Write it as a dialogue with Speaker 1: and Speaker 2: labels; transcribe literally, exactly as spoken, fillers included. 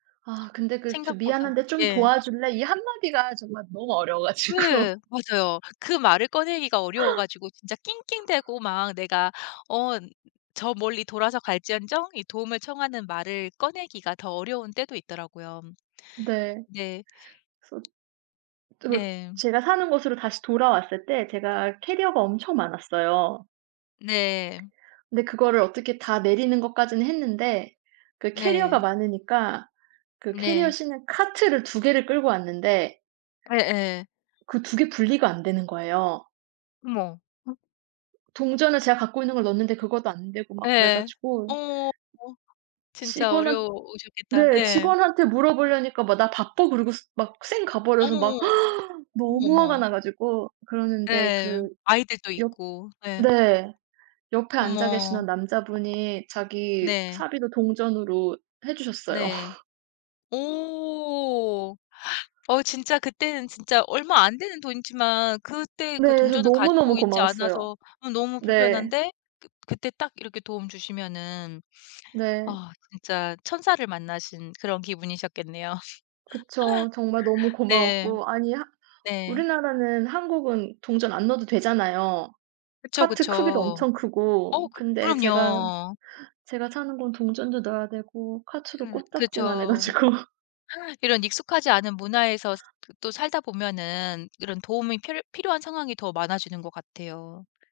Speaker 1: 아 근데 그 "저
Speaker 2: 생각보다.
Speaker 1: 미안한데 좀
Speaker 2: 예.
Speaker 1: 도와줄래?" 이 한 마디가 정말 너무 어려워 가지고.
Speaker 2: 네 맞아요. 그 말을 꺼내기가 어려워 가지고 진짜 낑낑대고 막 내가 어 저 멀리 돌아서 갈지언정 이 도움을 청하는 말을 꺼내기가 더 어려운 때도 있더라고요.
Speaker 1: 네.
Speaker 2: 네.
Speaker 1: 그래서 또
Speaker 2: 네.
Speaker 1: 제가 사는 곳으로 다시 돌아왔을 때 제가 캐리어가 엄청 많았어요.
Speaker 2: 네.
Speaker 1: 근데 그거를 어떻게 다 내리는 것까지는 했는데 그 캐리어가
Speaker 2: 네.
Speaker 1: 많으니까 그 캐리어
Speaker 2: 네.
Speaker 1: 싣는 카트를 두 개를 끌고 왔는데
Speaker 2: 예예.
Speaker 1: 그 두 개 분리가 안 되는 거예요.
Speaker 2: 어머. 어
Speaker 1: 동전을 제가 갖고 있는 걸 넣었는데 그것도 안 되고 막 그래
Speaker 2: 예예. 어
Speaker 1: 가지고
Speaker 2: 어 진짜
Speaker 1: 직원한
Speaker 2: 어려우셨겠다.
Speaker 1: 네
Speaker 2: 예.
Speaker 1: 직원한테 물어보려니까 막 "나 바빠." 그러고 스 막 쌩 가버려서
Speaker 2: 어머,
Speaker 1: 막
Speaker 2: 어머. 어머,
Speaker 1: 너무 화가
Speaker 2: 어머.
Speaker 1: 나 가지고 그러는데
Speaker 2: 예.
Speaker 1: 그
Speaker 2: 아이들도
Speaker 1: 옆
Speaker 2: 있고 예.
Speaker 1: 네. 옆에 앉아
Speaker 2: 어머.
Speaker 1: 계시던 남자분이 자기
Speaker 2: 네.
Speaker 1: 사비로 동전으로 해 주셨어요.
Speaker 2: 네. 오. 어 진짜 그때는 진짜 얼마 안 되는 돈이지만 그때 그
Speaker 1: 네. 저
Speaker 2: 동전을
Speaker 1: 너무너무
Speaker 2: 가지고 있지
Speaker 1: 고마웠어요.
Speaker 2: 않아서 어 너무
Speaker 1: 네.
Speaker 2: 불편한데 그 그때 딱 이렇게 도움 주시면은
Speaker 1: 네.
Speaker 2: 아 진짜 천사를 만나신 그런 기분이셨겠네요.
Speaker 1: 그쵸. 정말 너무
Speaker 2: 네.
Speaker 1: 고마웠고 아니 하
Speaker 2: 네.
Speaker 1: 우리나라는 한국은 동전 안 넣어도 되잖아요.
Speaker 2: 그쵸,
Speaker 1: 카트 크기도
Speaker 2: 그쵸.
Speaker 1: 엄청
Speaker 2: 어
Speaker 1: 크고.
Speaker 2: 그
Speaker 1: 근데 제가
Speaker 2: 그럼요.
Speaker 1: 제가 사는 곳은 동전도 넣어야 되고 카트도
Speaker 2: 음
Speaker 1: 코딱지만 해
Speaker 2: 그쵸.
Speaker 1: 가지고
Speaker 2: 이런 익숙하지 않은 문화에서 그 또 살다 보면은 이런 도움이 필 필요한 상황이 더 많아지는 것 같아요.